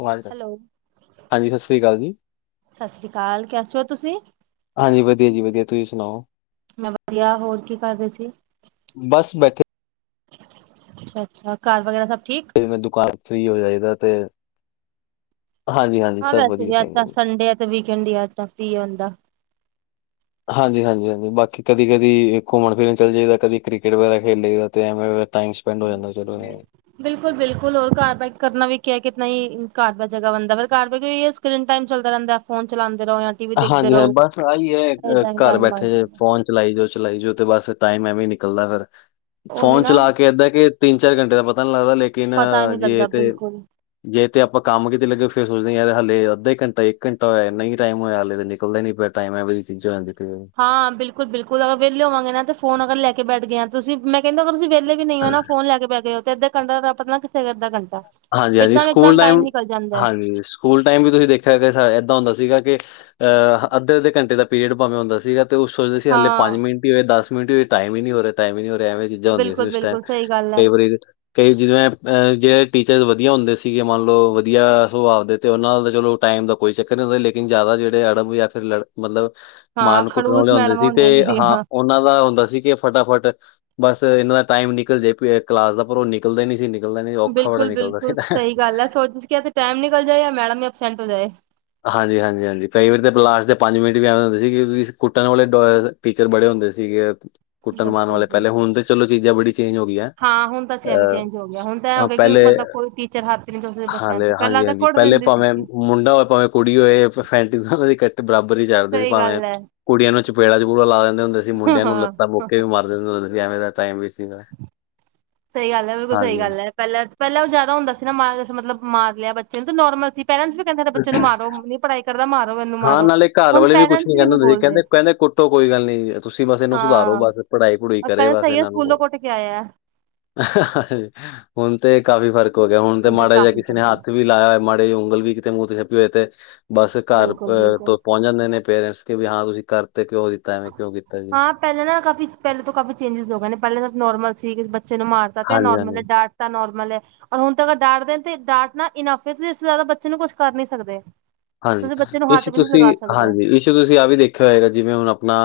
Mobile ਦੱਸ hello ਹਾਂਜੀ ਈ ਸ਼ਸ਼ੀ ਕਾਲ ਜੀ ਈ ਸਤਿ ਸ੍ਰੀ ਅਕਾਲ ਕੈਸੇ ਹੋ ਤੁਸੀਂ ਹਾਂਜੀ ਈ ਵਧੀਆ ਜੀ ਵਧੀਆ ਤੁਹੀ ਸੁਣਾਓ ਮੈਂ ਵਧੀਆ ਹੋਰ ਕੀ ਕਰ ਰੇ ਸੀ ਬਸ ਬੈਠੇ ਏ ਅੱਛਾ ਆ ਅੱਛਾ ਆ ਘਰ ਵਗੈਰਾ ਸਭ ਠੀਕ ਈ ਜਿਵੇ ਦੁਕਾਨ ਫ੍ਰੀ ਹੋ ਜਾਏ ਦਾ ਤੇ ਹਾਂਜੀ ਈ ਹਾਂਜੀ ਈ ਹਾਂ ਸਭ ਵੈਸੇ ਵਧੀਆ ਵੀ ਅੱਜ ਤਾਂ ਗਾ ਜੀ ਸੰਡੇ ਹੈ ਤੇ ਵੀਕ ਐਂਡ ਤੱਕ ਪੀ ਆਉਦਾ ਹਾਂਜੀ ਈ ਹਾਂਜੀ ਈ ਹਾਂਜੀ ਈ ਬਾਕੀ ਕਦੀ ਕਦੀ ਈ ਘੁੰਮਣ ਫਿਰਨ ਚੱਲ ਜਾਏਦਾ ਕਦੀ ਕ੍ਰਿਕਟ ਵਗੈਰਾ ਖੇਡ ਲਈ ਦਾ ਐਵੇਂ ਟਾਮ ਸਪਿੰਡ ਹੋ ਜਾਂਦਾ ਚਲੋ ਇਹ ਬਿਲਕੁਲ ਬਿਲਕੁਲ ਹੋਰ ਘਰ ਦਾ ਕਰਨਾ ਵੀ ਕੀ ਐ ਨਈ ਕਾਰ ਬਾਰ ਜਗ੍ਹਾ ਬਣਦਾ ਪਰ ਕਾਰ ਕਰੀਨ ਟਾਈਮ ਚਲਦਾ ਰਹਿੰਦਾ ਐ ਫੋਨ ਚਲਾਉਦੇ ਰਹੋ ਜਾਂ ਟੀ ਵੀ ਦੇਖਦੇ ਹਾਂਜੀ ਈ ਹਾਂਜੀ ਈ ਰਹੋ ਬਸ ਆਹੀ ਐ ਏਦਾਂ ਹੀ ਘਰ ਟਾਈਮ ਬੈਠੇ ਬਸ ਏ ਫੋਨ ਚਲਾਈ ਜਾਓ, ਚਲਾਈ ਜਾਓ ਤੇ ਬਸ ਟਾਈਮ ਐਵੇਂ ਨਿਕਲਦਾ ਫਿਰ ਉਹੀ ਫੋਨ ਨਾ ਚਲਾ ਕੇ ਏਦਾਂ ਆ ਕਿ, ਤਿੰਨ-ਚਾਰ ਘੰਟੇ ਦਾ ਪਤਾ ਨਹੀ ਲੱਗਦਾ ਲੇਕਿਨ ਪਤਾ ਨੀ ਲੱਗਦਾ ਜੇ ਤੇ ਬਿਲਕੁਲ ਜੇ ਤੇ ਆਪਾਂ ਕੰਮ ਕਿਤੇ ਲੱਗੇ ਫਿਰ ਸੋਚਦੇ ਹਾਂ। ਯਾਰ ਹਾਲੇ ਅੱਧਾ ਘੰਟਾ ਇੱਕ ਘੰਟਾ ਹੋਇਆ ਇਨਾ ਹੀ ਟਾਈਮ ਹੋਇਆ। ਨਿਕਲਦੇ ਨੀ ਪਿਆ ਟਾਈਮ ਵੀ ਚੀਜ਼ਾਂ ਹਾਂ ਬਿਲਕੁਲ ਬਿਲਕੁਲ ਅਗਰ ਵਿਹਲੇ ਹੋਵਾਂਗੇ ਨਾ ਫੋਨ ਅਗਰ ਲੈ ਬੈਠ ਗਏ ਆ ਤੁਸੀਂ ਮੈਂ ਕਹਨੀ ਅਗਰ ਵਿਹਲੇ ਵੀ ਨਹੀਂ ਉਹ ਨਾ ਫੋਨ ਲੈ ਕੇ ਬੈਹ ਗਏ ਉਹ ਤੇ ਅੱਦੇ ਕੰਟੇ ਦਾ ਪਤਾ ਨੀ ਕਿਥੇ ਗਿਆ ਅੱਦਾ ਆ ਕੇਨਟਾ ਆ ਹਾਂਜੀ ਈ ਹਾਂਜੀ ਈ ਸਕੂਲ ਟਾਈਮ ਹੈ ਹਾਂਜੀ ਈ ਸਕੂਲ ਟਾਈਮ ਵੀ ਤੁਸੀਂ ਦੇਖਿਆ ਐ ਕੇਸਾਂ ਆ ਏਦਾਂ ਹੁੰਦਾ ਸੀਗਾ ਕੇ ਏ ਅਹ ਹਾਂਜੀ। ਅੱਧੇ ਅੱਧੇ ਘੰਟੇ ਦਾ ਆ ਪੀਰੀਅਡ ਭਾਂਵੇ ਹੁੰਦਾ ਸੀ ਤੇ ਉਹ ਸੋਚਦੇ ਸੀ ਹਲੇ ਪੰਜ ਹਾਂ, ਮਿੰਟ ਹੀ ਹੋਏ ਦਸ ਮਿੰਟ ਹੋਏ ਟਾਈਮ ਨੀ ਟਾਈਮ ਹੋ ਰਿਹਾ ਹੀ ਨਹੀਂ ਹੋਹਾ ਐਵੇਂ ਹੀ ਚੀਜਾ ਹੁੰਦੀਆ ਸੀ ਉਸ ਟਾਈਮ ਬਿਲਕੁਲ-ਬਿਲਕੁਲ ਸਹੀ ਗੱਲ ਐ। ਕਈ ਵਾਰੀ ਕਈ ਜਿਵੇ ਐ ਪੇ ਜਿ ਟੀਚਰ ਵਧੀਆ ਹੁੰਦੇ ਸੀਗੇ ਮੰਨ ਲਓ ਵਧੀਆ ਸੁਭਾਵ ਦੇ ਤੇ ਉਹਨਾਂ ਨਾ ਚਲੋ ਟਾਈਮ ਦਾ ਕੋਈ ਚੱਕਰ ਨੰਦੇ ਲੇਕਿਨ ਜ਼ਿਆਦਾ ਜਿਹੜੇ ਅੜਬ ਜਾਂ ਫਿਰ ਲੜ ਮਤਲਬ ਹਾਂ, ਮਾਰਨ ਕੁੱਟਣ ਖੜੂਸ ਵਾਲੇ ਹੁੰਦੇ ਮੈਡਮਾਂ ਸੀ ਹੁੰਦੀਆਂ ਤੇ ਹਾਂ ਜਿਹੜੀਆਂ। ਉਹਨਾਂ ਦਾ ਹੁੰਦਾ ਸੀ ਕੇ ਏ ਫਟਾਫਟ ਬਸ ਇਹਨਾਂ ਦਾ ਟਾਈਮ ਨਿਕਲ ਜੇ ਕਲਾਸ ਦਾ ਪਰ ਉਹ ਨਿਕਲਦਾ ਨੀ ਸੀ ਨਿਕਲਦਾ ਨਹੀਂ ਔਖਾ ਬੜਾ ਬਿਲਕੁਲ ਨਿਕਲਦਾ ਬਿਲਕੁਲ ਸੀ। ਸਹੀ ਗੱਲ ਐ ਸੋਚ ਟਾਈਮ ਨਿਕਲ ਜਾਏ ਜਾਂ ਮੈਡਮ ਵੀ ਅਬਸੈਂਟ ਹੋ ਜਾਏ ਹਾਂਜੀ ਈ ਹਾਂਜੀ ਈ ਹਾਂਜੀ ਕਈ ਵਾਰੀ ਈ ਪਲਾਸ ਦੇ ਪੰਜ ਮਿੰਟ ਵੀ ਆਉਂ ਹੁੰਦੇ ਸੀ ਕਿਂ ਸਕ ਕੁੱਟਣ ਵਾਲੇ ਡੋਏ ਟੀਚਰ ਬੜੇ ਹੁੰਦੇ ਸੀਗੇ ਏ ਕੁੱਟਣ ਮਾਰਣ ਵਾਲੇ ਪਹਿਲੇ ਬਿਲਕੁਲ-ਬਿਲਕੁਲ। ਹੁਣ ਤੇ ਏ ਚੱਲੋ ਚੀਜ਼ਾਂ ਬੜੀ ਚੇਂਜ ਹੋ ਗਿਆਂ ਹਾਂ, ਹੁਣ ਤਾਂ ਚੇ ਅਹ ਚੇਂਜ ਹੋ ਗਿਆ, ਹੁਣ ਤਾਂ ਐ ਹੋ ਹਾ ਗਿਆ ਕਿ ਪਹਿਲੇ ਏ ਮਤਲਬ ਕੋਈ ਟੀਚਰ ਹੱਥ ਨੀ ਚੁੱਕਦੇ ਬੱਚਿਆਂ ਤੇ ਹਾਲੇ ਹਾਂਜੀ ਪਹਿਲਾਂ ਈ ਤਾਂ ਹਾਂਜੀ ਈ ਕੁੱਟ ਪਹਿਲੇ ਦਿੰਦੀ ਸੀ। ਭਾਵੇਂ ਮੁੰਡਾ ਹੋਵੇ ਭਾਵੇਂ ਕੁੜੀ ਹੋਏ ਫੈਂਟੀ ਈ ਉਨਾਂ ਦੀ ਇਕਠ ਬਰਾਬਰ ਈ ਚੜ੍ਹਦੇ ਸੀ ਸਹੀ ਭਾਵੇ ਗੱਲ ਐ, ਕੁੜੀਆਂ ਨੂੰ ਚਪੇੜਾ ਚਪੂੜਾ ਲਾ ਲੈਂਦੇ ਹੁੰਦੇ ਸੀ ਮੁੰਡਿਆਂ ਨੂੰ ਲੱਤਾ ਹਾਂ। ਮੁਕੇ ਵੀ ਮਾਰ ਦੇ ਐਵੇ ਦਾ ਟਾਈਮ ਵੀ ਸੀ ਗਾ ਸਹੀ ਗੱਲ ਐ ਬਿਲਕੁਲ ਸਹੀ ਗੱਲ ਐ ਪਹਿਲਾਂ ਪਹਿਲਾਂ ਉਹ ਜ਼ਿਆਦਾ ਹੁੰਦਾ ਸੀ ਨਾ ਮਾਰ ਮਤਲਬ ਮਾਰਿਆ ਬੱਚੇ ਨੂੰ ਤੇ ਨੋਰਮਲ ਸੀ ਪੇਰੈਂਟਸ ਵੀ ਕਹਿੰਦਾ ਸਾਡੇ ਬੱਚੇ ਨੂੰ ਮਾਰੋ ਓ ਨਹੀ ਪੜ੍ਹਾਈ ਕਰਦਾ ਮਾਰੋ ਓ ਇਹਨੂੰ ਹਾਂ ਮਾਰੋ ਨਾਲੇ ਘਰ ਹੁਣ ਵਾਲੇ ਵੀ ਕੁਛ ਪੇਰੈਂਟਸ ਕਹਿੰਦੇ ਨੀ ਹੁੰਦੇ ਸੀ ਬੋਲਦੇ ਏ ਕਹਿੰਦੇ ਕਹਿੰਦੇ ਕੁੱਟੋ ਕੋਈ ਗੱਲ ਨੀ ਤੁਸੀਂ ਬਸ ਇਹਨੂੰ ਸੁਧਾਰੋ ਬਸ ਪੜ੍ਹਾਈ ਪੜੂਈ ਕਰੇ ਬਸ ਇਹਨਾਂ ਕੂਲੋ ਕੁੱਟ ਕੇ ਆਇਐ। ਹੁਨ ਤੇ ਕਾਫ਼ੀ ਫ਼ਰਕ ਹੋ ਗਿਆ ਹੁਨ ਤੇ ਹੁਣ ਮਾੜਾ ਜਿਆ ਕਾਫੀ ਕਿਸੇ ਨੇ ਫਰਕ ਹੱਥ ਵੀ ਲਾਇਆ ਹੋਏ ਮਾੜਾ ਤੇ ਉਂਗਲ ਵੀ ਕਿਤੇ ਮੂੰਹ ਤੇ ਛਪੀ ਹੋਏ ਤੇ ਬਸ ਘਰ ਬਿਲਕੁਲ ਅ ਬਿਲਕੁਲ ਤੋ ਪੋਂਚ ਜਾਂਦੇ ਨੇ ਪੇਰੈਂਟਸ ਕੀ ਵੀ ਹਾਂ ਤੁਸੀ ਕਰ ਤੇ ਕਿਉਂ ਦਿੱਤਾ ਐਵੇਂ ਕਿਉਂ ਕੀਤਾ ਜੀ? ਪੈਲੇ ਨਾਲ ਕਾਫੀ ਪੈਲੇ ਤੋ ਕਾਫ਼ੀ ਚੇਂਜਿਸ ਹੋ ਗਏ ਨੇ ਪੈਲੇ ਤਾਂ ਨੋਰਮਲ ਸੀ ਬੱਚੇ ਨੂੰ ਮਾਰਤਾ ਤੇ ਐ ਹਾਂਜੀ, ਨੋਰਮਲ ਏ ਹਾਂਜੀ, ਡਾਂਟ ਤਾ ਨੋਰਮਲ ਐ। ਔਰ ਹੁਨ ਤੇ ਅਗਰ ਡਾਂਟਦੇ ਸੀ ਡਾਂਟਨਾ ਇਨਫ ਇਸ ਲੀ ਇਸ ਤੋਂ ਜਆਦਾ ਬੱਚੇ ਨੂੰ ਕੁਛ ਕਰ ਨੀ ਸਕਦੇ। ਹਾਂਜੀ, ਤੁਸੀਂ ਬੱਚੇ ਨੂੰ ਏ ਹੱਥ ਸੀ ਵੀ ਨਹੀਂ ਤੁਸੀ ਲਗਾ ਸਕਦੇ ਹਾਂਜੀ ਇਸ ਤੁਸੀ ਆ ਵੀ ਦੇਖਿਆ ਹੋਏਗਾ ਜਿਵੇਂ ਹੁਨ ਆਪਨਾ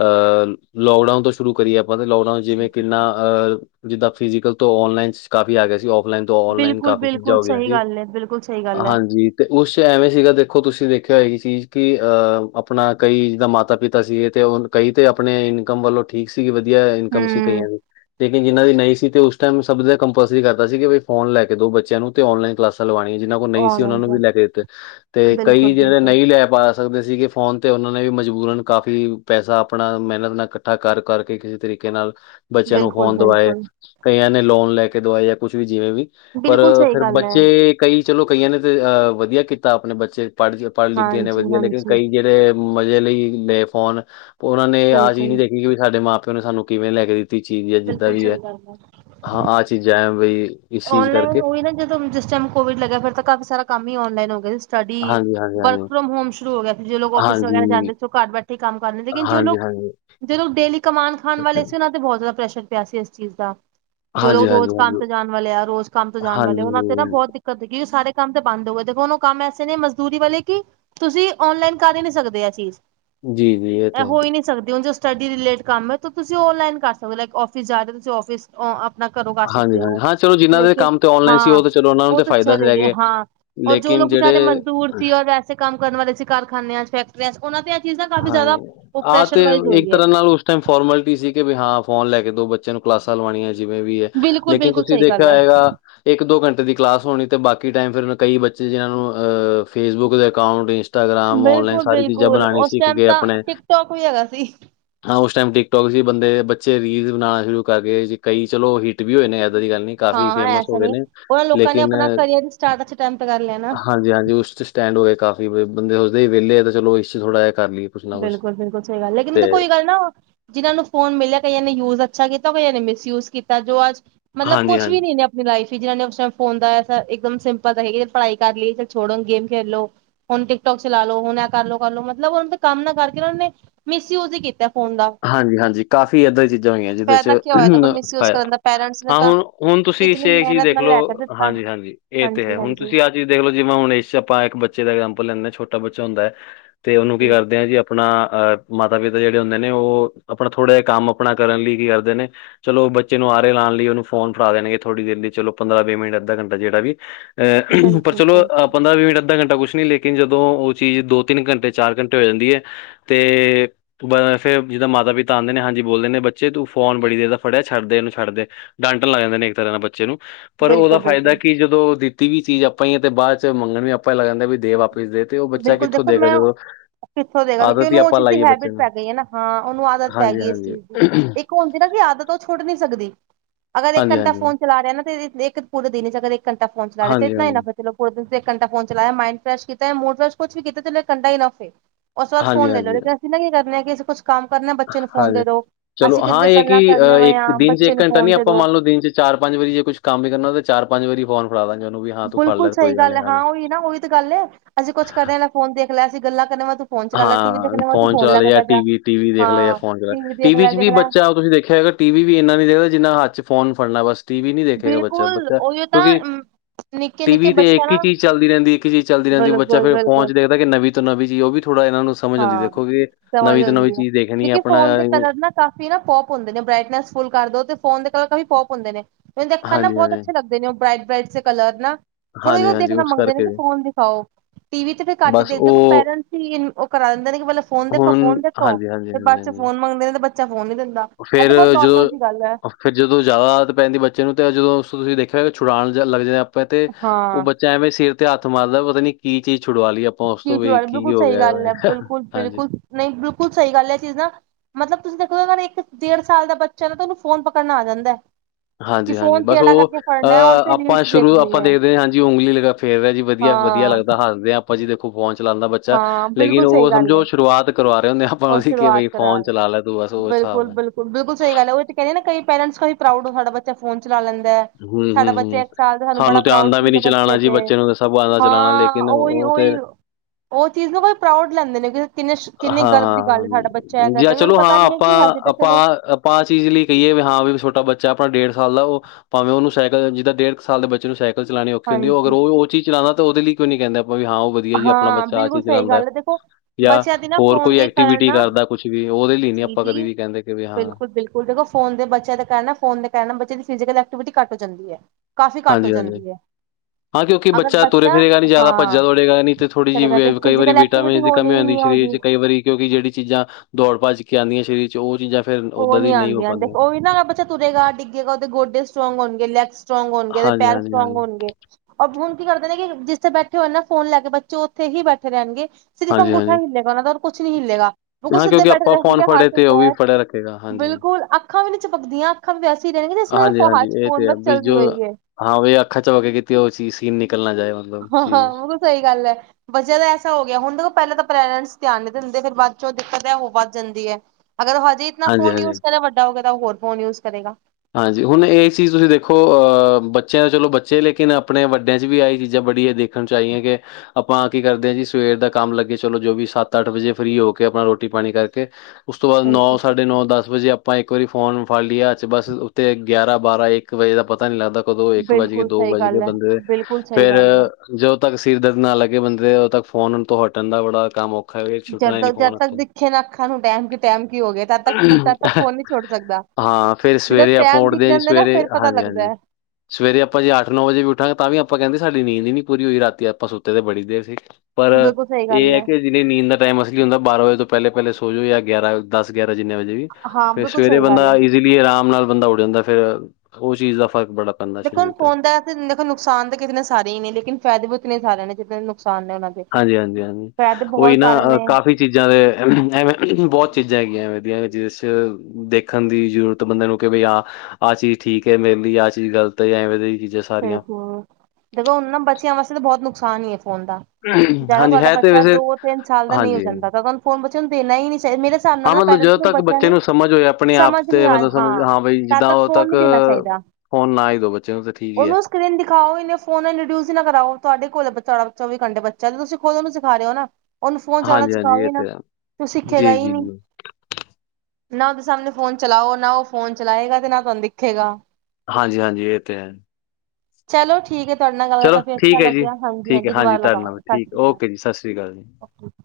ਅ ਲੋਕ ਡਾਊਨ ਤੋ ਸ਼ੁਰੂ ਕਰੀਏ ਆਪਾਂ ਤੇ ਲੋਕ ਜੀ, ਜਿਵੇਂ ਜੀ। ਕਿੰਨਾ ਅ ਜਿੱਦਾਂ ਫਿਜੀਕਲ ਤੋ ਓਨ ਲਾਈਨਸ ਕਾਫੀ ਆ ਗਿਆ ਸੀ ਓਫ ਓਫ ਲਾਈਨ ਤੋ ਔਨਲਾਈਨ ਬਿਲਕੁਲ ਕਾਫੀ ਚੀਜਾਂ ਬਿਲਕੁਲ ਹੋ ਗੀਆਂ ਸਹੀ ਸੀ ਗੱਲ ਹੈ ਬਿਲਕੁਲ ਸਹੀ ਗੱਲ ਹੈ ਹਾਂਜੀ ਤੇ ਉਸ ਚ ਐਵੇਂ ਸੀਗਾ ਦੇਖੋ ਤੁਸੀ ਵੇਖਿਆ ਹੋਏ ਏ ਚੀਜ਼ ਕਿ ਅ ਆਪਣਾ ਕਈ ਤਾਂ ਮਾਤਾ ਪਿਤਾ ਸੀਗੇ ਤੇ ਓ ਕਈ ਤੇ ਆਪਣੇ ਇਨਕਮ ਵੱਲੋਂ ਠੀਕ ਸੀ ਵਧੀਆ ਇਨਕਮ ਸੀ ਹਮ ਕਈਆਂ ਦੀ ਲੇਕਿਨ ਜਿਨਾਂ ਦੀ ਨਈ ਸੀ ਤੇ ਉਸ ਟਾਈਮ ਸਭ ਦੇ ਕੰਪਲਸਰੀ ਕਰਤਾ ਸੀ ਕਿ ਬਈ ਫੋਨ ਲੈ ਕੇ ਦੋ ਬੱਚਿਆਂ ਨੂੰ ਤੇ ਔਨਲਾਈਨ ਕਲਾਸਾਂ ਲਵਾਉਣੀਆ ਜਿਨਾਂ ਕੋਲ ਨਈ ਸੀ ਉਨਾਂ ਨੂੰ ਵੀ ਔ ਲੈ ਕੇ ਦਿੱਤੇ ਤੇ ਬਿਲਕੁਲ ਕਈ ਬਿਲਕੁਲ ਜੇੜੇ ਬਿਲਕੁਲ ਨਈ। ਲੈ ਪਾ ਸਕਦੇ ਸੀਗੇ ਫੋਨ ਤੇ ਓਨਾਂ ਨੇ ਵੀ ਮਜਬੂਰਨ ਕਾਫ਼ੀ ਪੈਸਾ ਆਪਣਾ ਮਿਹਨਤ ਨਾਲ ਕੱਠਾ ਕਰ ਕਰਕੇ ਕਿਸੇ ਤਰੀਕੇ ਨਾਲ ਬੱਚਿਆਂ ਨੂੰ ਫੋਨ ਦਵਾਏ। ਬਿਲਕੁਲ ਕਈਆਂ ਨੇ ਲੋਨ ਲੈ ਕੇ ਦਵਾਏ ਯਾ ਕੁਛ ਵੀ ਜਿਵੇਂ ਵੀ ਪਰ ਬਿਲਕੁਲ ਸਹੀ ਫਿਰ ਗੱਲ ਹੈ ਬੱਚੇ ਕਈ ਚਲੋ ਕਈਆਂ ਨੇ ਤੇ ਅ ਵਧੀਆ ਕੀਤਾ ਆਪਨੇ ਬੱਚੇ ਪੜ੍ਹ ਪੜ੍ਹ ਲਿਖ ਗਏ ਨੇ ਹਾਂਜੀ ਵਧੀਆ ਲੇਕਿਨ ਹਾਂਜੀ ਕਈ ਜੇੜੇ ਮਜੇ ਲਈ ਲਏ ਫੋਨ ਉਨਾਂ ਨੇ ਆ ਚੀਜ ਨੀ ਬਿਲਕੁਲ ਦੇਖੀ ਕੀ ਵੀ ਸਾਡੇ ਮਾਂ ਪਿਓ ਨੇ ਸਾਨੂੰ ਕਿਵੇਂ ਲੈ ਕੇ ਦਿੱਤੀ ਚੀਜ ਯਾ ਜਿੱਦਾਂ ਬਿਲਕੁਲ ਵੀ ਐ। ਸਹੀ ਗੱਲ ਹੈ ਹਾਂ, ਆ ਚੀਜਾਂ ਏ ਬਈ ਇਸ ਚੀਜ਼ ਔਨਲਾਈਨ ਕਰਕੇ ਓਈ ਨਾ ਜਦੋ, ਜਿਸ ਟੈਮ ਕੋਵਿਡ ਲਗਿਆ ਫਿਰ ਤਾ ਕਾਫੀ ਸਾਰਾ ਕੰਮ ਈ ਔਨਲਾਈਨ ਹੋ ਗਿਆ ਸੀ ਸਟੱਡੀ ਹਾਂਜੀ ਹਾਂਜੀ ਵਰਕ ਹਾਂਜੀ ਫਰੋਮ ਹੋਮ ਸ਼ੁਰੂ ਹੋ ਗਿਆ ਸੀ ਜੋ ਲੋਕ ਆਫਿਸ ਹਾਂਜੀ ਵਗੈਰਾ ਜਾਂਦੇ ਸੀ ਓ ਘਰ ਬੈਠੇ ਕੰਮ ਕਰ ਲੈਂਦੇ ਸੀ ਲੇਕਿਨ ਜੋ ਹਾਂਜੀ ਹਾਂਜੀ ਲੋਕ, ਹਾਂਜੀ ਜੋ ਲੋਕ ਡੇਲੀ ਕਮਾਣ ਖਾਣ ਵਾਲੇ ਸੀ ਉਨਾ ਤੇ ਬੌਤ ਜ਼ਿਆਦਾ ਪ੍ਰੈਸ਼ਰ ਪਿਆ ਸੀ ਇਸ ਚੀਜ ਦਾ ਜੋ ਲੋਕ ਹਾਂਜੀ ਰੋਜ ਕੰਮ ਤੇ ਜਾਣ ਵਾਲੇ ਆ ਰੋਜ਼ ਕੰਮ ਤੇ ਜਾਣ ਹਾਂਜੀ ਵਾਲੇ ਓਨਾਂ ਤੇ ਨਾ ਹਾਂਜੀ ਬੌਤ ਈ ਤਦਕੀ ਓ ਸਾਰੇ ਕੰਮ ਤੇ ਬੰਦ ਹੋਗੇ ਜਦੋ ਉਨੂੰ ਕੰਮ ਐਸੇ ਨੇ ਮਜ਼ਦੂਰੀ ਵਾਲੇ ਕਿ ਤੁਸੀ ਓਨਲਾਈਨ ਕਰ ਈ ਨੀ ਸਕਦੇ ਐ ਚੀਜ ਜੀ ਜੀ ਇਹ ਐ ਤੇ ਹੈ ਹੋ ਈ ਨੀ ਸਕਦੀ ਉਂਜ ਸਟੱਡੀ ਰਿਲੇਟ ਕੰਮ ਏ ਤਾ ਤੁਸੀ ਔਨਲਾਈਨ ਕਰ ਸਕਦੇ ਔਫਿਸ ਜਾ ਕੇ ਤੁਸੀ ਔਫਿਸ ਓਂ ਆਪਨਾ ਘਰੋਂ ਕਰ ਹਾਂਜੀ ਸਕਦੇ ਓ ਹਾਂਜੀ ਹਾਂ ਚਲੋ ਜਿਨਾਂ ਦੇ ਲੇਕਿਨ ਕੰਮ ਤੇ ਔਨਲਾਈਨ ਸੀ ਹਾਂ ਉਹ ਤਾਂ ਚਲੋ ਉਹਨਾਂ ਨੂੰ ਓ ਤਾਂ ਤੇ ਫਾਇਦਾ ਚਲੇ ਰਹਿ ਗਏ, ਗਿਆ ਹਾਂ। ਔਰ ਜੋ ਲੇਕਿਨ ਲੋਕ ਵਿਚਾਰੇ ਜਿਹੜੇ ਮਜਦੂਰ ਸੀ ਔਰ ਵੈਸੇ ਕੰਮ ਕਰਨ ਵਾਲੇ ਸੀ ਕਾਰਖਾਨਿਆਂ ਚ ਫ ਵੈਸੇ ਓਨਾ ਦੀਆ ਐ ਚੀਜ਼ਾਂ ਕਾਫੀ ਜਆਦਾ ਹਾਂਜੀ ਆਹ ਤੇ ਪ੍ਰੈਸ਼ਰ ਵਾਈਜ਼ ਹੋ ਇੱਕ ਗੀਆ। ਤਰ੍ਹਾਂ ਨਾਲ ਉਸ ਟੈਮ ਫੋਰਮਲਿਟੀ ਸੀ ਕਿ ਵੀ ਹਾਂ ਫੋਨ ਲੈ ਕੇ ਦੋ ਬੱਚਿਆਂ ਨੂੰ ਕਲਾਸਾਂ ਲਵਾਣੀਆਂ ਜਿਵੇਂ ਵੀ ਐ ਬਿਲਕੁਲ ਲੇਕਿਨ ਬਿਲਕੁਲ ਤੁਸੀ ਸਹੀ ਗੱਲ ਦੇਖਿਆ ਹੈ ਹੋਏਗਾ ਇੱਕ ਦੋ ਘੰਟੇ ਦੀ ਕਲਾਸ ਹੋਣੀ ਤੇ ਬਾਕੀ ਟੈਮ ਫੇਰ ਕਈ ਬੱਚੇ ਜਿਨ੍ਹਾਂ ਨੂੰ ਫੇਸਬੁੱਕ ਦੇ ਅਕਾਊਂਟ ਇੰਸਟ ਇੰਸਾਗ੍ਰਾਮ ਔਨਲਾਈਨ ਬਿਲਕੁਲ ਸਾਰੀ ਚੀਜਾਂ ਬਿਲਕੁਲ ਬਣਾਣੀ ਉਸ ਸੀ ਟਾਈਮ ਤਾਂ ਟਿਕ ਟੋਕ ਵੀ ਹੇਗਾ ਸੀ। ਹਾਂ ਉਸ ਟੈਮ ਟਿਕ ਟੋਕ ਸੀ ਬੰਦੇ, ਬੱਚੇ ਰੀਲਸ ਬਣਾਨਾ ਸ਼ੁਰੂ ਕਰ ਗੇ ਸੀ ਕਈ ਚਲੋ ਹਿੱਟ ਵੀ ਹੋਏ ਨੇ ਏਦਾਂ ਦੀ ਗੱਲ ਨੀ ਹਾਂ ਕਾਫ਼ੀ ਹਾਂ ਫੇਮਸ ਹੋ ਐਸਾ ਗੇ ਨਹੀਂ ਨੇ ਉਹਨਾਂ ਲੋਕਾਂ ਨੇ ਲੇਕਿਨ ਆਪਣਾ ਕਰੀਅਰ ਸਟਾਰਟ ਅੱਛੇ ਟਾਈਮ ਤੇ ਕਰ ਲਿਆ ਨਾ ਹਾਂਜੀ -ਹਾਂਜੀ ਉਸ ਚ ਸਟੈਂਡ ਹੋਏ ਕਾਫ਼ੀ ਬੰਦੇ ਸੋਚਦੇ ਸੀ ਵੇਲੇ ਆ ਤਾ ਚਲੋ ਇਸ ਚ ਥੋੜ੍ਹਾ ਜਿਆ ਕਰ ਲੀਏ। ਬਿਲਕੁਲ- ਬਿਲਕੁਲ ਸਈ ਗੱਲ ਲੇਕਿਨ ਤੇ ਕੋਈ ਗੱਲ ਨਾ ਜਿਨਾਂ ਨੂੰ ਫੋਨ ਮਿਲਿਆ ਕਈਆਂ ਨੇ ਯੂਜ ਅੱਛਾ ਕੀਤਾ ਕਈਆਂ ਨੇ ਮਿਸਯੂਜ ਕੀਤਾ ਜੋ ਅੱਜ ਮਲਬ ਹਾਂਜੀ, ਕੁਛ ਵੀ ਹਾਂਜੀ। ਨਈ ਨੇ ਅਪ ਨੀ ਲਾਈਫ ਈ ਜਿਨਾਂ ਨੇਂ ਉਸ ਟਾਈਮ ਫੋਨ ਦਾ ਐਸਾ ਏਕਦਮ ਸਿੰਪਲ ਤਾਂ ਹੇਗੀ ਚੱਲ ਪੜ੍ਹਾਈ ਕਰ ਲੀ ਚੱਲ ਛੋੜੋ ਗੇਮ ਖੇਲ ਲੋ। ਹੁਨ ਟਿਕਟੋਕ ਚਲਾ ਲੋ ਹੁਨ ਐ ਕਰਲੋ, ਕਰਲੋ ਮਤਲਬ ਓਨ ਦੇ ਕੰਮ ਨਾ ਕਰਕੇ ਉਨਾਂ ਨੇ ਮਿਸਯੂਜ ਈ ਕੀਤੈ। ਔਂਦਾ ਹਾਂਜੀ-ਹਾਂਜੀ ਕਾਫੀ ਐਦਾਂ ਦੀ ਚੀਜ਼ਾਂ ਹੋਈਆਂ, ਜਿਹਦੇ 'ਚ ਕੀ ਹੋਇਆ ਦੇਖੋ ਮਿਸਯੂਜ ਫੈ ਕਰਨ ਦਾ ਪੈਰੈਂਟਸ ਨੇ ਹਾਂ ਤਾਂ ਹੁਣ ਹੁਣ ਤੁਸੀਂ ਇਸ ਇਤਨੀ ਐਹ ਚੀਜ਼ ਮਿਹਨਤ ਦੇਖ ਨਾਲ ਲੋ, ਲੈ ਕੇ ਦਿੱਤਾ ਹਾਂਜੀ-ਹਾਂਜੀ ਇਹ ਤੇ ਹੈ ਹੁਣ ਹਾਂਜੀ-ਹਾਂਜੀ ਤੁਸੀਂ ਅੱਜ ਜੀ ਦੇਖਲੋ ਜਿਵੇਂ ਹੁਣ ਇਸ 'ਚ ਆਪਾਂ ਇੱਕ ਬੱਚੇ ਦਾ ਐਗਜਾਮਪਲ ਲੈਂਦੇ ਆਂ, ਛੋਟਾ ਬੱਚਾ ਹੁੰਦਾ ਹੈ ਤੇ ਉਹਨੂੰ ਕੀ ਜੀ ਕਰਦੇ ਆਂ ਜੀ ਆ ਆਪਣਾ ਅਹ, ਮਾਤਾ-ਪਿਤਾ ਜੇੜੇ ਹੁੰਦੇ ਨੇ ਉਹ ਆਪਣਾ ਥੋੜ੍ਹਾ ਜਿਹਾ ਕੰਮ ਆਪਣਾ ਕਰਨ ਲਈ ਕੀ ਕਰਦੇ ਨੇ ਚਲੋ ਬੱਚੇ ਨੂੰ ਆਰੇ ਲਾਉਣ ਲਈ ਉਹਨੂੰ ਫੋਨ ਫੜਾ ਦੇਣਗੇ ਥੋੜੀ ਦੇਰ ਲਈ ਚਲੋ ਪੰਦਰਾਂ ਵੀਹ ਮਿੰਟ ਅੱਧਾ ਘੰਟਾ ਜੇੜਾ ਵੀ ਅ ਪਰ ਬਿਲਕੁਲ-ਬਿਲਕੁਲ, ਚਲੋ, ਬਿਲਕੁਲ-ਬਿਲਕੁਲ, ਪੰਦਰਾਂ ਵੀਹ ਮਿੰਟ ਅੱਧਾ ਘੰਟਾ ਕੁਛ ਨੀ ਲੇ ਲੇਕਿਨ ਜਦੋਂ ਉਹ ਚੀਜ਼ ਦੋ ਤਿੰਨ ਘੰਟੇ, ਚਾਰ ਘੰਟੇ ਹੋ ਜਾਂਦੀ ਐ, ਤੇ ਬ ਫਿਰ ਜਿੱਦਾ ਮਾਤਾ-ਪਿਤਾ ਆਂਦੇ ਨੇ, ਹਾਂਜੀ ਬੋਲਦੇ ਨੇ ਬੱਚੇ ਤੂੰ ਫੋਨ ਬੜੀ ਦੇਰ ਦਾ ਫੜਿਆ, ਛੱਡਦੇ ਇਹਨੂੰ ਛੱਡਦੇ। ਡਾਂਟਣ ਲੱਗ ਜਾਂਦੇ ਨੇ, ਇੱਕ ਤਰ੍ਹਾਂ ਨਾਲ ਬੱਚੇ ਨੂੰ ਪਰ ਉਹਦਾ ਬਿਲਕੁਲ ਬਿਲਕੁਲ ਫੈਦਾ ਬਿਲਕੁਲ। ਕਿ ਜਦੋਂ ਦਿੱਤੀ ਵੀ ਚੀਜ਼ ਆਪਾਂ ਹੀ ਆ ਤੇ ਬਾਅਦ 'ਚ ਮੰਗਣ ਵੀ ਆਪਾਂ ਹੀ ਲੱਗ ਜਾਂਦਾ ਵੀ ਦੇ ਵਾਪਿਸ ਦੇ। ਤੇ ਉਹ ਬੱਚਾ ਬਿਲਕੁਲ ਕਿੱਥੋਂ ਦੇਖੋ ਦੇਗਾ ਮੈਂ, ਜਦੋਂ ਕਿੱਥੋਂ ਦੇਦਾਂਗੀ ਕਿਉਂਕਿ ਆਦਤ ਹੀ ਉਹਨੂੰ ਉਹ ਆਪਾਂ ਚੀਜ਼ ਦੀ ਲਾਈਏ ਬੱਚੇ ਹੈਬਿਟ ਨੂੰ ਪੈ ਗਈ ਹੈ ਨਾ। ਹਾਂ ਉਹਨੂੰ ਆਦਤ ਪੈ ਹਾਂਜੀ ਗਈ ਇਸ ਹਾਂਜੀ ਚੀਜ਼ ਦੀ, ਇੱਕ ਇਕ ਹੁੰਦੀ ਨਾ, ਕਿ ਆਦਤ ਉਹ ਛੁੱਟ ਨੀਂ ਸਕਦੀ। ਅਗਰ ਇੱਕ ਹਾਂਜੀ ਹਾਂਜੀ ਘੰਟਾ ਫੋਨ ਚਲਾ ਰਿਹਾ ਨਾ ਤੇ ਇੱਕ ਪੂਰੇ ਦਿਨ 'ਚ ਅਗਰ ਇੱਕ ਘੰਟਾ ਫੋਨ ਚਲਾ ਰਿਹਾ ਤੇ ਹਾਂਜੀ ਹਾਂਜੀ ਇਤਨਾ ਹੀ ਨਫ਼ਾ ਚਲੋ ਪੂਰਾ ਇੱਕ ਘੰਟ ਫੋਨ ਚਲਾਇਆ ਮਾਈੰਡ ਫਰੈਸ਼ ਕੀਤਾ ਜਾਂ ਮੂਡ ਬਸ ਕੁੱਛ ਵੀ ਕੀਤਾ ਘੰਟਾ ਹੀ ਇਨਫ ਏ, ਉਸ ਤੋਂ ਬਾਅਦ ਹਾਂਜੀ ਫੋਨ ਲੈ ਲਓ, ਹਾਂਜੀ ਨਹੀਂ ਕਰਨੇ ਆ ਕਿ ਅਸੀ ਕੁੱਛ ਕੰਮ ਕਰਨਾ ਬੱਚੇ ਨੂੰ ਫੋਨ ਹਾਂਜੀ ਦੇ ਦੋ, ਚਲੋ ਅਸੀਂ ਹਾਂ ਕਿਤੇ ਇਹ ਕਿ ਗੱਲਾਂ ਕਰਨੀਆਂ ਅ, ਹੋਏ ਆ ਇੱਕ ਦਿਨ ਚ ਬੱਚੇ ਇੱਕ ਨੂੰ ਘੰਟਾ ਨੀ ਫੋਨ ਦੇ ਆਪਾਂ ਦੋ ਮੰਨ ਲਓ ਦਿਨ ਚ ਚਾਰ- ਪੰਜ ਵਾਰੀ ਜੇ ਕੁਛ ਕੰਮ ਵੀ ਕਰਨਾ, ਤਾਂ ਚਾਰ- ਪੰਜ ਵਾਰੀ ਫੋਨ ਫਲਾਣਾ ਜਨ ਹੋ ਗਿਆ ਬਿਲਕੁਲ ਸਹੀ ਗੱਲ ਹੈ, ਹਾਂ ਉਹੀ ਨਾ ਉਹੀ ਤਾਂ ਗੱਲ ਐ, ਅਸੀਂ ਕੁਛ ਕਰਿਆ ਨਾ ਫੋਨ ਦੇਖ ਲੈ, ਅਸੀਂ ਗੱਲਾਂ ਕਰੇ ਵ ਹਾਂ ਫੋਨ ਚਲਾ ਲਏ ਜਾਂ ਟੀ ਵੀ, ਟੀਵੀ ਦੇਖ ਆ ਹਾਂ ਫੋਨ ਚਲਾ, ਟੀਵੀ ਟੀ ਦੇਖ ਵੀ ਲੈ 'ਚ ਦੇਖ ਵੀ ਲੈ ਬੱਚਾ ਤੁਸੀਂ ਦੇਖਿਆ ਹੈਗਾ ਟੀ ਵੀ ਐਨਾ ਨਹੀਂ ਦੇਖਦਾ, ਜਿੰਨਾ ਹੱਥ 'ਚ ਫੋਨ ਫੜਨਾ ਬਸ ਟੀ ਵੀ ਨੀ ਦੇਖੇਗਾ ਬੱਚਾ, ਬਿਲਕੁਲ ਬੱਚਾ ਉਹੀਓ ਤਾਂ ਕਿਉਂਕਿ ਅਮ, ਨਿੱਕੇ ਟੀ ਨਿੱਕੇ ਵੀ ਤੇ ਬੱਚਾ ਇੱਕ ਨਾ ਹੀ ਚੀਜ਼ ਚੱਲਦੀ ਰਹਿੰਦੀ ਟੀ ਵੀ'ਚ ਚੱਲਦੀ ਰਹਿੰਦੀ, ਬੱਚਾ ਬਿਲਕੁਲ ਫੇਰ ਫੋਨ ਬਿਲਕੁਲ 'ਚ ਦੇਖਦਾ ਨਵੀਂ ਤੋਂ ਨਵੀਂ ਚੀਜ਼ ਉਹ ਵੀ ਥੋੜਾ ਇਹਨਾਂ ਨੂੰ ਸਮਝ ਆਉਂਦੀ ਹਾਂ ਦੇਖੋ ਕਿ, ਸਮਝ ਨਵੀਂ ਤੇ ਨਵੀਂ ਆਉਂਦੀ ਆ ਚੀਜ਼ ਦੇਖਣੀ ਐ ਕਿਉਂਕਿ ਆਪਣਾ ਫੋਨ ਦੇ ਕਲਰ ਨਾ ਕਾਫੀ ਨਾ ਪੋਪ ਹੁੰਦੇ ਨੇ, ਬ੍ਰਾਈਟਨੈਸ ਫੁਲ ਕਰ ਦੋ, ਤੇ ਫੋਨ ਦੇ ਕ ਕਾਫੀ ਪੋਪ ਹੁੰਦੇ ਨੇ। ਦੇਖਾਂ ਨਾ ਹਾਂਜੀ। ਬਹੁਤ ਅੱਛੇ ਲੱਗਦੇ ਨੇ, ਉਹ ਬ੍ਰਾਈਟ, ਬਰਾਈਟਸ ਕਲਰ ਨਾ ਥੋੜਾ ਜਾ ਹਾਂਜੀ, ਉਹ ਹਾਂਜੀ ਦੇਖਣਾ ਉਸ ਮੰਗਦੇ ਨੇ ਕਰਕੇ ਕਿ ਫੋਨ ਦਿਖਾਓ, ਟੀ ਵੀ ਤੇ ਘੱਟ ਹੀ ਬਸ ਦੇਖਦੇ, ਉਹ ਪੇਰੈਂਟਸ ਹੀ ਓ ਫੜਾ ਦਿੰਦੇ ਨੇ ਕਿ ਪਹਿਲੇ ਫੋਨ ਦੇਖੋ, ਹੁਣ ਫੋਨ ਦੇਖੋ, ਹਾਂਜੀ, ਹਾਂਜੀ, ਤੇ ਹਾਂਜੀ, ਬਾਅਦ 'ਚ ਹਾਂਜੀ। ਫੋਨ ਮੰਗਦੇ ਨੇ ਤੇ ਬੱਚਾ ਫੋਨ ਨੀ ਦਿੰਦਾ। ਐਹ ਫਿਰ ਤੇ ਬਹੁਤ ਨੋਰਮਲ ਜਿਹੀ ਗੱਲ ਐ। ਜਦੋਂ ਫਿਰ ਜਦੋਂ ਜ਼ਿਆਦਾ ਆਦਤ ਪੈਂਦੀ ਬੱਚੇ ਨੂੰ ਤੇ ਜਦੋਂ ਉਸ ਤੁਸੀਂ ਦੇਖਿਆ ਹੋ ਛੁਡਾਨ ਲੱਗਦੇ ਆਪਾਂ ਤੇ, ਉਹ ਹਾਂ ਬੱਚੇ ਐਵੇੈਂ ਸਿਰ ਤੇ ਹੱਥ ਮਾਰਦਾ, ਪਤਾ ਨੀ ਕੀ ਚੀਜ਼ ਛੁਡਵਾ ਲਈ ਆਪ ਕਿਉਂ ਛੁਡਵਾਈ? ਬਿਲਕੁਲ ਸਹੀ ਗੱਲ ਐ, ਹਾਂਜੀ। ਬਿਲਕੁਲ-ਬਿਲਕੁਲ ਨਹੀਂ ਬਿਲਕੁਲ ਸਹੀ ਗੱਲ ਐ, ਇਹ ਚੀਜ਼ ਨਾ ਮਤਲਬ ਤੁਸੀਂ ਦੇਖੋ ਅਗਰ ਇੱਕ ਡੇਢ ਸਾਲ ਦਾ ਬੱਚਾ ਨਾ, ਉਹਨੂੰ ਫੋਨ ਪਕੜਨਾ ਆ ਜਾਂਦਾ। ਕਿ ਹਾਂਜੀ-ਹਾਂਜੀ ਫੋਨ ਬਸ ਟੇਢਾ ਓ- ਕਰਕੇ ਫੜਨਾ ਹੈ ਔਰ ਅਹ, ਤੇ ਆਪਾਂ ਰੀਲਸ ਸ਼ੁਰੂ ਦੇਖਣੀ ਆਪਾਂ ਹੈ ਦੇਖਦੇ ਆਂ, ਹਾਂਜੀ ਉਂਗਲੀ ਲਗਾ ਫੇਰ ਰਿਹਾ ਜੀ ਵਧੀਆ-ਵਧੀਆ ਹਾਂ ਲੱਗਦਾ ਹੱਸਦੇ ਆਂ ਆਪਾਂ ਭਾਜੀ ਜੀ ਦੇਖੋ ਫੋਨ ਚਲਾਉਂਦਾ ਬੱਚਾ, ਹਾਂ ਲੇਕਿਨ ਬਿਲਕੁਲ ਸਹੀ ਉਹ ਗੱਲ ਸਮਝੋ ਹੈ ਸ਼ੁਰੂਆਤ ਕਰਵਾ ਰਹੇ ਹੁੰਦੇ ਆ ਉਹ ਸ਼ੁਰੂਆਤ ਕਰਾ, ਹਿਸਾਬ ਹੈ। ਬਿਲਕੁਲ-ਬਿਲਕੁਲ- ਬਿਲਕੁਲ ਸਹੀ ਗੱਲ ਐ ਉਹੀ ਤੇ ਕਹਿੰਦੇ ਨੇ ਕਈ ਪੇਰੈਂਟਸ ਪ੍ਰਾਊਡ ਹੋਉ ਸਾਡਾ ਬੱ ਬਚਾ ਫੋਨ ਚਲਾ ਲੈਂਦਾ, ਹੂੰ, ਸਾਡਾ ਹੂੰ, ਬੱਚਾ ਹੂੰ ਇੱਕ ਸਾਲ ਤੇ ਸਾਨੂੰ ਬੜਾ ਪ੍ਰੋਆਊਡ ਆਉਂਦਾ ਵੀ ਫੀਲ ਨੀ ਐ ਬੱਚੇ ਚਲਾਉਣਾ ਜੀ ਤੇ। ਨੂੰ ਤਾਂ ਸਭ ਆਉਂਦਾ ਚਲਾਉਣਾ ਹਾਂ ਲੇਕਿਨ ਉਹ ਤੇ ਉਹੀ-ਉਹੀ, ਉਹ ਚੀਜ਼ ਨੂੰ ਕੋਈ ਪ੍ਰਾਊਡ ਲੈਂਦੇ ਨੇ ਹਾਂ, ਕਿੰਨੇ-ਕਿੰਨੇ ਗਰਭ ਦੀ ਗੱਲ, ਸਾਡਾ ਬੱਚਾ ਐਂ ਹਾਂ ਜਾਂ ਕਰਦਾ, ਉਹਨਾਂ ਨੂੰ ਚਲੋ ਹਾਂ ਪਤਾ ਨੀ ਐ ਆਪਾਂ ਕੀ ਹਜੇ ਤਾਂ ਆਪਾਂ ਚਲੋ ਆਪਾਂ ਚੀਜ਼ ਲਈ ਕਹੀਏ, ਵੀ ਹਾਂ ਵੀ ਛੋਟਾ ਬੱਚਾ ਆਪਣਾ ਡੇਢ ਸਾਲ ਦਾ ਓ ਭਾਵੇਂ ਉਹਨੂੰ ਸਾਇਕਲ, ਜਿੱਦਾਂ ਡੇਢ ਕ ਸਾਲ ਦੇ ਬੱਚੇ ਨੂੰ ਸਾਈਕਲ ਸਾਈਕਲ ਚਲਾਉਣੀ ਔਖੀ ਹੁੰਦੀ, ਉਹ ਅਗਰ ਹਾਂਜੀ ਉਹ ਚੀਜ਼ ਚਲਾਉਂਦਾ ਉਹਦੇ ਲਈ ਕਿਉਂ ਨੀ ਕੈੰਦੇ ਵੀ ਹਾਂ ਜੀ ਆਪਣਾ ਹਾਂ ਬੱਚਾ ਆਹ ਬਿਲਕੁਲ ਚੀਜ਼ ਸਹੀ ਚਲਉਂਦਾ, ਗੱਲ ਹੈ ਦੇਖੋ ਜਾਂ, ਬੱਚਿਆਂ ਦੀ ਨਾ ਹੋਰ ਫੋਨ ਕੋਈ ਦੇ ਕਾਰਨ ਐਕਟੀਵਿਟੀ ਨਾ ਕਰਦਾ ਕੁਛ ਵੀ ਉਹਦੇ ਲਈ ਨੀ ਜੀ ਆਪਾਂ ਕਦੇ ਜੀ ਵੀ ਕਹਿੰਦੇ ਕਿ ਵੀ ਹਾਂ ਬਿਲਕੁਲ ਬਿਲਕੁਲ ਦੇਖੋ ਫੋਨ ਦੇ ਬੱਚਿਆਂ ਦੇ ਕਾਰਨ ਫੋਨ ਦੇ ਕਾਰਨ ਨਾ ਬੱਚਿਆਂ ਦੀ ਫਿਜੀਕਲ ਘੱਟ ਹੋ ਜਾਂਦੀ ਏ ਕਾਫ਼ੀ ਘੱਟ ਹੋ ਹਾਂਜੀ, ਹਾਂਜੀ। ਜਾਂਦੀ ਏ ਹਾਂ ਕਿਉਂਕਿ ਬੱਚਾ ਤੁਰੇ ਫਿਰੇਗਾ ਨੀ, ਜ਼ਿਆਦਾ ਹਾਂ ਭੱਜਾ ਦੌੜੇਗਾ ਨੀ, ਤੇ ਥੋੜ੍ਹੀ ਕਰੇਗਾ ਤੇ ਜੀ ਕਈ ਵਾਰੀ ਫਿਜ਼ਕਲ ਐਕਟੀਵਿਟੀ ਵਿਟਾਮਿਨ ਦੀ ਹੋਣੀ ਕਮੀ ਹੀ ਆਉਂਦੀ ਨੀ ਹੈ ਸਰੀਰ ਉਹਦੀ ਚ ਕਈ ਵਾਰੀ ਕਿਉਂ ਕਿਹੜੀ ਚੀਜਾਂ, ਦੌੜ ਭੱਜ ਕੇ ਆਉਂਦੀਆ ਸਰੀਰ ਉਹ ਚੀਜ਼ਾਂ ਫਿਰ ਓਦਾਂ ਦੀ ਨਹੀਂ ਹੋ ਪਾਉਂਦੀਆਂ ਕੋਈ ਨਾ ਬੱਚਾ ਤੁਰੇਗਾ ਡਿੱਗੇਗਾ ਉਹਦੇ ਗੋਡੇ ਸਟਰੋਂਗ ਹੋਣਗੇ ਲੈੱਗ ਸਟਰੋਂਗ ਹੋਣਗੇਦੇ ਹਾਂਜੀ, ਪੈਰ ਹਾਂਜੀ, ਸਟਰੋਂਗ ਹਾਂਜੀ। ਹੋਣਗੇ ਹੁਣ ਕੀ ਕਰਦੇ ਨੇ ਕਿ ਜਿੱਥੇ ਬੈਠੇ ਹੋਏ ਨਾ ਫੋਨ ਲੈ ਕੇ ਬੱਚੇ ਉੱਥੇ ਹੀ ਬੈਠੇ ਰਹਿਣਗੇ ਸਿਰਫ਼ ਹਾਂਜੀ, ਹਾਂਜੀ। ਅਗੁਠਾ ਹਿਲੇਗਾ ਉਹਨਾਂ ਦਾ ਹੋਰ ਕੁਛ ਨੀ ਹਿਲੇਗਾ ਉਹ ਸਿੱਧੇ ਬੈਠੇ ਰਹਿਣ ਹਥ ਪੈਰ ਸਿਦਾ ਰੱਖੇ ਗਾ ਬਿਲਕੁਲ ਅੱਖਾਂ ਵੀ ਨੀ ਚਪਕਦੀਆਂ ਅੱਖਾਂ ਵੀ ਵੈਸੇ ਹੀ ਰਹਿਣਗੀਆ ਜਿਸ ਤਰਾਂ ਫੋਨ ਹਥ ਬਸ ਚਲਦੀ ਹੋਈ ਏ ਉਹ ਅੱਖਾਂ ਚੱਪਕ ਕੇ ਕੀਤੀ ਉਹ ਸੀਨ ਨਿਕਲਣਾ ਨਾ ਜਾਏ ਮਤਲਬ ਹਾ- ਹਾ ਚੀਜ਼, ਮਗਰ ਸਹੀ ਗੱਲ ਆ ਵਜਾ ਦਾ ਐਸਾ ਹੋ ਗਿਆ ਹੁਣ ਦੇਖੋ ਪਹਿਲਾਂ ਤਾਂ ਪੇਰੈਂਟਸ ਧਿਆਨ ਨੀ ਦਿੰਦੇ ਫਿਰ ਬਾਅਦ ਚੋਂ ਦਿੱਕਤ ਏ ਉਹ ਵੱਧ ਜਾਂਦੀ ਏ ਅਗਰ ਉਹ ਹਜੇ ਇਤਨਾ ਹਾਂਜੀ, ਫੋਨ ਹਾਂਜੀ। ਯੂਜ ਕਰੇ ਵੱਡਾ ਹੋ ਗਿਆ ਤਾਂ ਉਹ ਹੋਰ ਫੋਨ ਯੂਜ ਕਰੇਗਾ ਹਾਂਜੀ ਹੁਣ ਇਹ ਚੀਜ਼ ਤੁਸੀਂ ਦੇਖੋ ਅਹ ਬੱਚਿਆਂ ਚਲੋ ਬੱਚੇ ਲੇਕੀਨ ਆਪਣੇ ਵਡਿਆ ਚ ਵੀ ਆਹੀ ਚੀਜਾਂ ਬੜੀਆ ਦੇਖ ਹੁਣ ਚਾਹੀਏ ਕੀ ਆਪਾਂ ਕੀ ਕਰਦੇ ਜੀ ਸਵੇਰ ਦਾ ਕੰਮ ਲੱਗੇ ਚਲੋ ਜੋ ਵੀ ਸੱਤ ਅੱਠ ਵਜੇ ਫਰੀ ਹੋ ਕੇ ਆਪਣਾ ਰੋਟੀ ਪਾਣੀ ਕਰਕੇ ਉਸ ਤੋਂ ਬਾਅਦ ਨੋ ਬਿਲਕੁਲ ਸਾਡੇ ਨੋ ਦਸ ਵਜੇ ਆਪਾਂ ਇਕ ਵਾਰੀ ਫੋਨ ਫੜ ਲਈਏ ਹੱਥ ਵਿਚ ਬਸ ਉਥੇ ਗਿਆਰਾਂ ਬਾਰਾਂ ਇਕ ਵਜੇ ਦਾ ਪਤਾ ਨੀ ਲੱਗਦਾ ਕਦੋਂ ਇਕ ਵਜ ਗਏ ਬਿਲਕੁਲ ਦੋ ਸਹੀ ਗਏ ਗੱਲ ਹੈ, ਬੰਦੇ, ਬਿਲਕੁਲ ਸਹੀ ਫਿਰ ਗੱਲ ਹੈ। ਜਦੋਂ ਤੱਕ ਸਿਰ ਦਰਦ ਨਾ ਲੱਗੇ ਬੰਦੇ ਉਦੋਂ ਤੱਕ ਫੋਨ ਤੋਂ ਹੱਟਣ ਦਾ ਬੜਾ ਕੰਮ ਔਖਾ ਹੈ ਛੁੱਟਣਾ ਹੀ ਨਹੀਂ ਜਦ ਫ਼ੋਨ ਤੱਕ ਹੱਥੋਂ। ਦਿਖੇ ਨਾ ਅੱਖਾਂ ਨੂੰ ਟਾਈਮ ਕਿ ਟਾਈਮ ਕੀ ਹੋ ਗਏ ਤਦ ਤੱਕ ਤਦ ਤੱਕ ਫੋਨ ਨਹੀਂ ਛੋਡ ਸਕਦਾ ਹਾਂ ਫੇਰ ਜਦੋਂ ਸਵੇਰੇ ਆਪਾਂ ਟੈਮ ਦਿਖ ਉੱਠਦੇ ਹਾਂ ਜੀ ਜਾਂਦਾ ਨਾ ਸਵੇਰੇ ਫੇਰ ਪਤਾ ਹਾਂਜੀ- ਲੱਗਦਾ ਹਾਂਜੀ ਹੈ, ਸਵੇਰੇ ਆਪਾਂ ਜੇ ਅੱਠ ਨੌ ਵਜੇ ਵੀ ਉਠਾਂਗੇ ਤਾਂ ਵੀ ਆਪਾ ਕਹਿੰਦੇ ਸਾਡੀ ਨੀਂਦ ਹੀ ਨੀ ਪੂਰੀ ਹੋਈ ਰਾਤੀ ਆਪਾਂ ਸੁੱਤੇ ਤੇ ਬੜੀ ਦੇਰ ਸੀ ਪਰ, ਬਿਲਕੁਲ ਸਹੀ ਇਹ ਗੱਲ ਹੈ ਕਿ ਜਿਨੀ ਨੀਂਦ ਦਾ ਟਾਈਮ ਅਸਲੀ ਬਾਰਾਂ ਵਜੇ ਤੋਂ ਪਹਿਲੇ- ਪਹਿਲੇ ਸੋ ਜੋ ਜਾਂ ਗਿਆਾਂਰਾ ਦਸ, ਗਿਆਰਾਂ ਜਿਨੇ ਵਜੇ ਹਾਂ ਫਿਰ, ਬਿਲਕੁਲ ਸਵੇਰੇ ਸਹੀ ਗੱਲ ਬੰਦਾ ਹੈ। ਈਜ਼ੀਲੀ ਆਰਾਮ ਨਾਲ ਬੰਦਾ ਜਾਂਦਾ ਉਹ ਚੀਜ਼ ਦਾ ਫ਼ਰਕ ਬੜਾ ਪੈਂਦਾ ਦੇਖੋ ਸਰੀਰ ਤੇ ਫੋਨ ਦਾ ਦੇਖੋ ਨੁਕਸਾਨ ਤਾਂ ਕਿੰਨ ਸਾਰੇ ਹੀ ਲੇਕਿਨ ਫਾਇਦੇ ਵੀ ਕਿੰਨੇ ਸਾਰੇ ਨੇ ਜਿਨੇ ਨੁਕਸਾਨ ਨੇ ਉਹਨਾਂ ਦੇ ਹਾਂਜੀ-ਹਾਂਜੀ- ਹਾਂਜੀ, ਫਾਇਦੇ ਉਹੀ ਬਹੁਤ ਨਾ ਸਾਰੇ ਅ ਨੇ ਕਾਫ਼ੀ ਚੀਜ਼ਾਂ ਦੇ ਐਵੇਂ ਬਹੁਤ ਚੀਜ਼ਾਂ ਹੈਗੀਆਂ ਵਧੀਆ- ਵਧੀਆ ਜਿਸ 'ਚ ਦੇਖਣ ਦੀ ਜ਼ਰੂਰਤ ਬੰਦੇ ਨੂੰ ਕੀ ਬਈ ਆ ਆਹ ਚੀਜ਼ ਠੀਕ ਏ ਮੇਰੇ ਲਈ ਆ ਚੀਜ਼ ਗਲਤ ਏ ਐਵੇ ਚੀਜ਼ ਹੂੰ, ਦੇਖੋ ਹੁਣ ਨਾ ਬੱਚਿਆਂ ਵਾਸਤੇ ਤਾਂ ਬਹੁਤ ਨੁਕਸਾਨ ਹੀ ਫੋਨ ਦਾ ਜਦ ਹਾਂਜੀ ਤੁਹਾਡਾ ਹੈ ਤੇ ਬੱਚਾ ਵੈਸੇ ਦੋ ਤਿੰਨ ਸਾਲ ਦਾ ਨਹੀ ਹੋ ਹਾਂਜੀ ਜਾਦਾਂ ਤਾ ਤੁਹਾਨੂੰ ਫੋਨ ਬੱਚੇ ਨੂੰ ਦੇਣਾ ਹੀ ਨਹੀ ਚਾਹੀਦਾ ਮੇਰੇ ਹਿਸਾਬ ਨਾਲ ਹਾਂ ਨਾ ਮਤਲਬ ਪੇਰੈਂਟਸ ਜਦੋਂ ਨੂੰ ਤੱਕ ਬੱਚਿਆਂ ਬੱਚੇ ਨੂੰ ਸਮਝ ਹੋਏ ਆਪਣੇ ਆਪ ਸਮਝ ਤੇ ਨਹੀਂ ਆ ਮਤਲਬ ਸਮਝ ਹਾਂ ਬਈ ਤਦ ਜਿੱਦਾਂ ਉਦੋਂ ਫੋਨ ਤੱਕ ਨਹੀਂ ਦੇਣਾ ਚਾਹੀਦਾ ਫੋਨ ਨਾ ਹੀ ਦੋ ਬੱਚੇ ਨੂੰ ਤਾਂ ਠੀਕ ਹੀ ਹੈ ਉਹਨੂੰ ਸਕਰੀਨ ਦਿਖਾਓ ਇਨਾ ਫੋਨ ਇੰਡਿਊਸ ਨਾ ਕਰਾਓ ਤੁਹਾਡੇ ਕੋਲਾ ਚੌਵੀ ਘੰਟੇ ਬੱਚਾ ਤੁਸੀ ਖੁਦ ਉਨੂੰ ਸਖਾ ਰਹੇ ਹੋ ਨਾ ਫੋਨ ਚਲਾਉਣਾ ਹਾਂਜੀ ਹਾਂਜੀ ਸਿਖਾਉ ਇਹ ਨਾ, ਹੈ ਤੇ ਉਹ ਸਿੱਖੇ ਜੀ ਗਈ ਜੀ ਨੀ ਜੀ ਨਾ ਉਹਦੇ ਸਾਹਮਣੇ ਫੋਨ ਚਲਾਓ ਨਾ ਉਹ ਫੋਨ ਚਲਾਏਗਾ ਤੇ ਨਾ ਤੁਹਾਨੂੰ ਦਿਖੇਗਾ ਹਾਂਜੀ- ਹਾਂਜੀ ਇਹ ਤੇ ਹੈ ਚਲੋ ਠੀਕ ਏ ਤੁਹਾਡੇ ਨਾਲ ਗਲ ਕਰਕੇ ਚਲੋ ਕਾਫੀ ਅੱਛਾ ਠੀਕ ਹੈ ਜੀ ਲੱਗਿਆ ਹਾਂਜੀ- ਠੀਕ ਹੈ ਹਾਂਜੀ ਦੁਬਾਰਾ ਤੁਹਾਡੇ ਨਾਲ ਲਗਾਵਾਂਗੇ ਸਤਿ ਠੀਕ ਸ਼੍ਰੀ ਅਕਾਲ, ਓਕੇ ਜੀ ਸਤਿ ਸ਼੍ਰੀ ਅਕਾਲ ਜੀ ਓਕੇ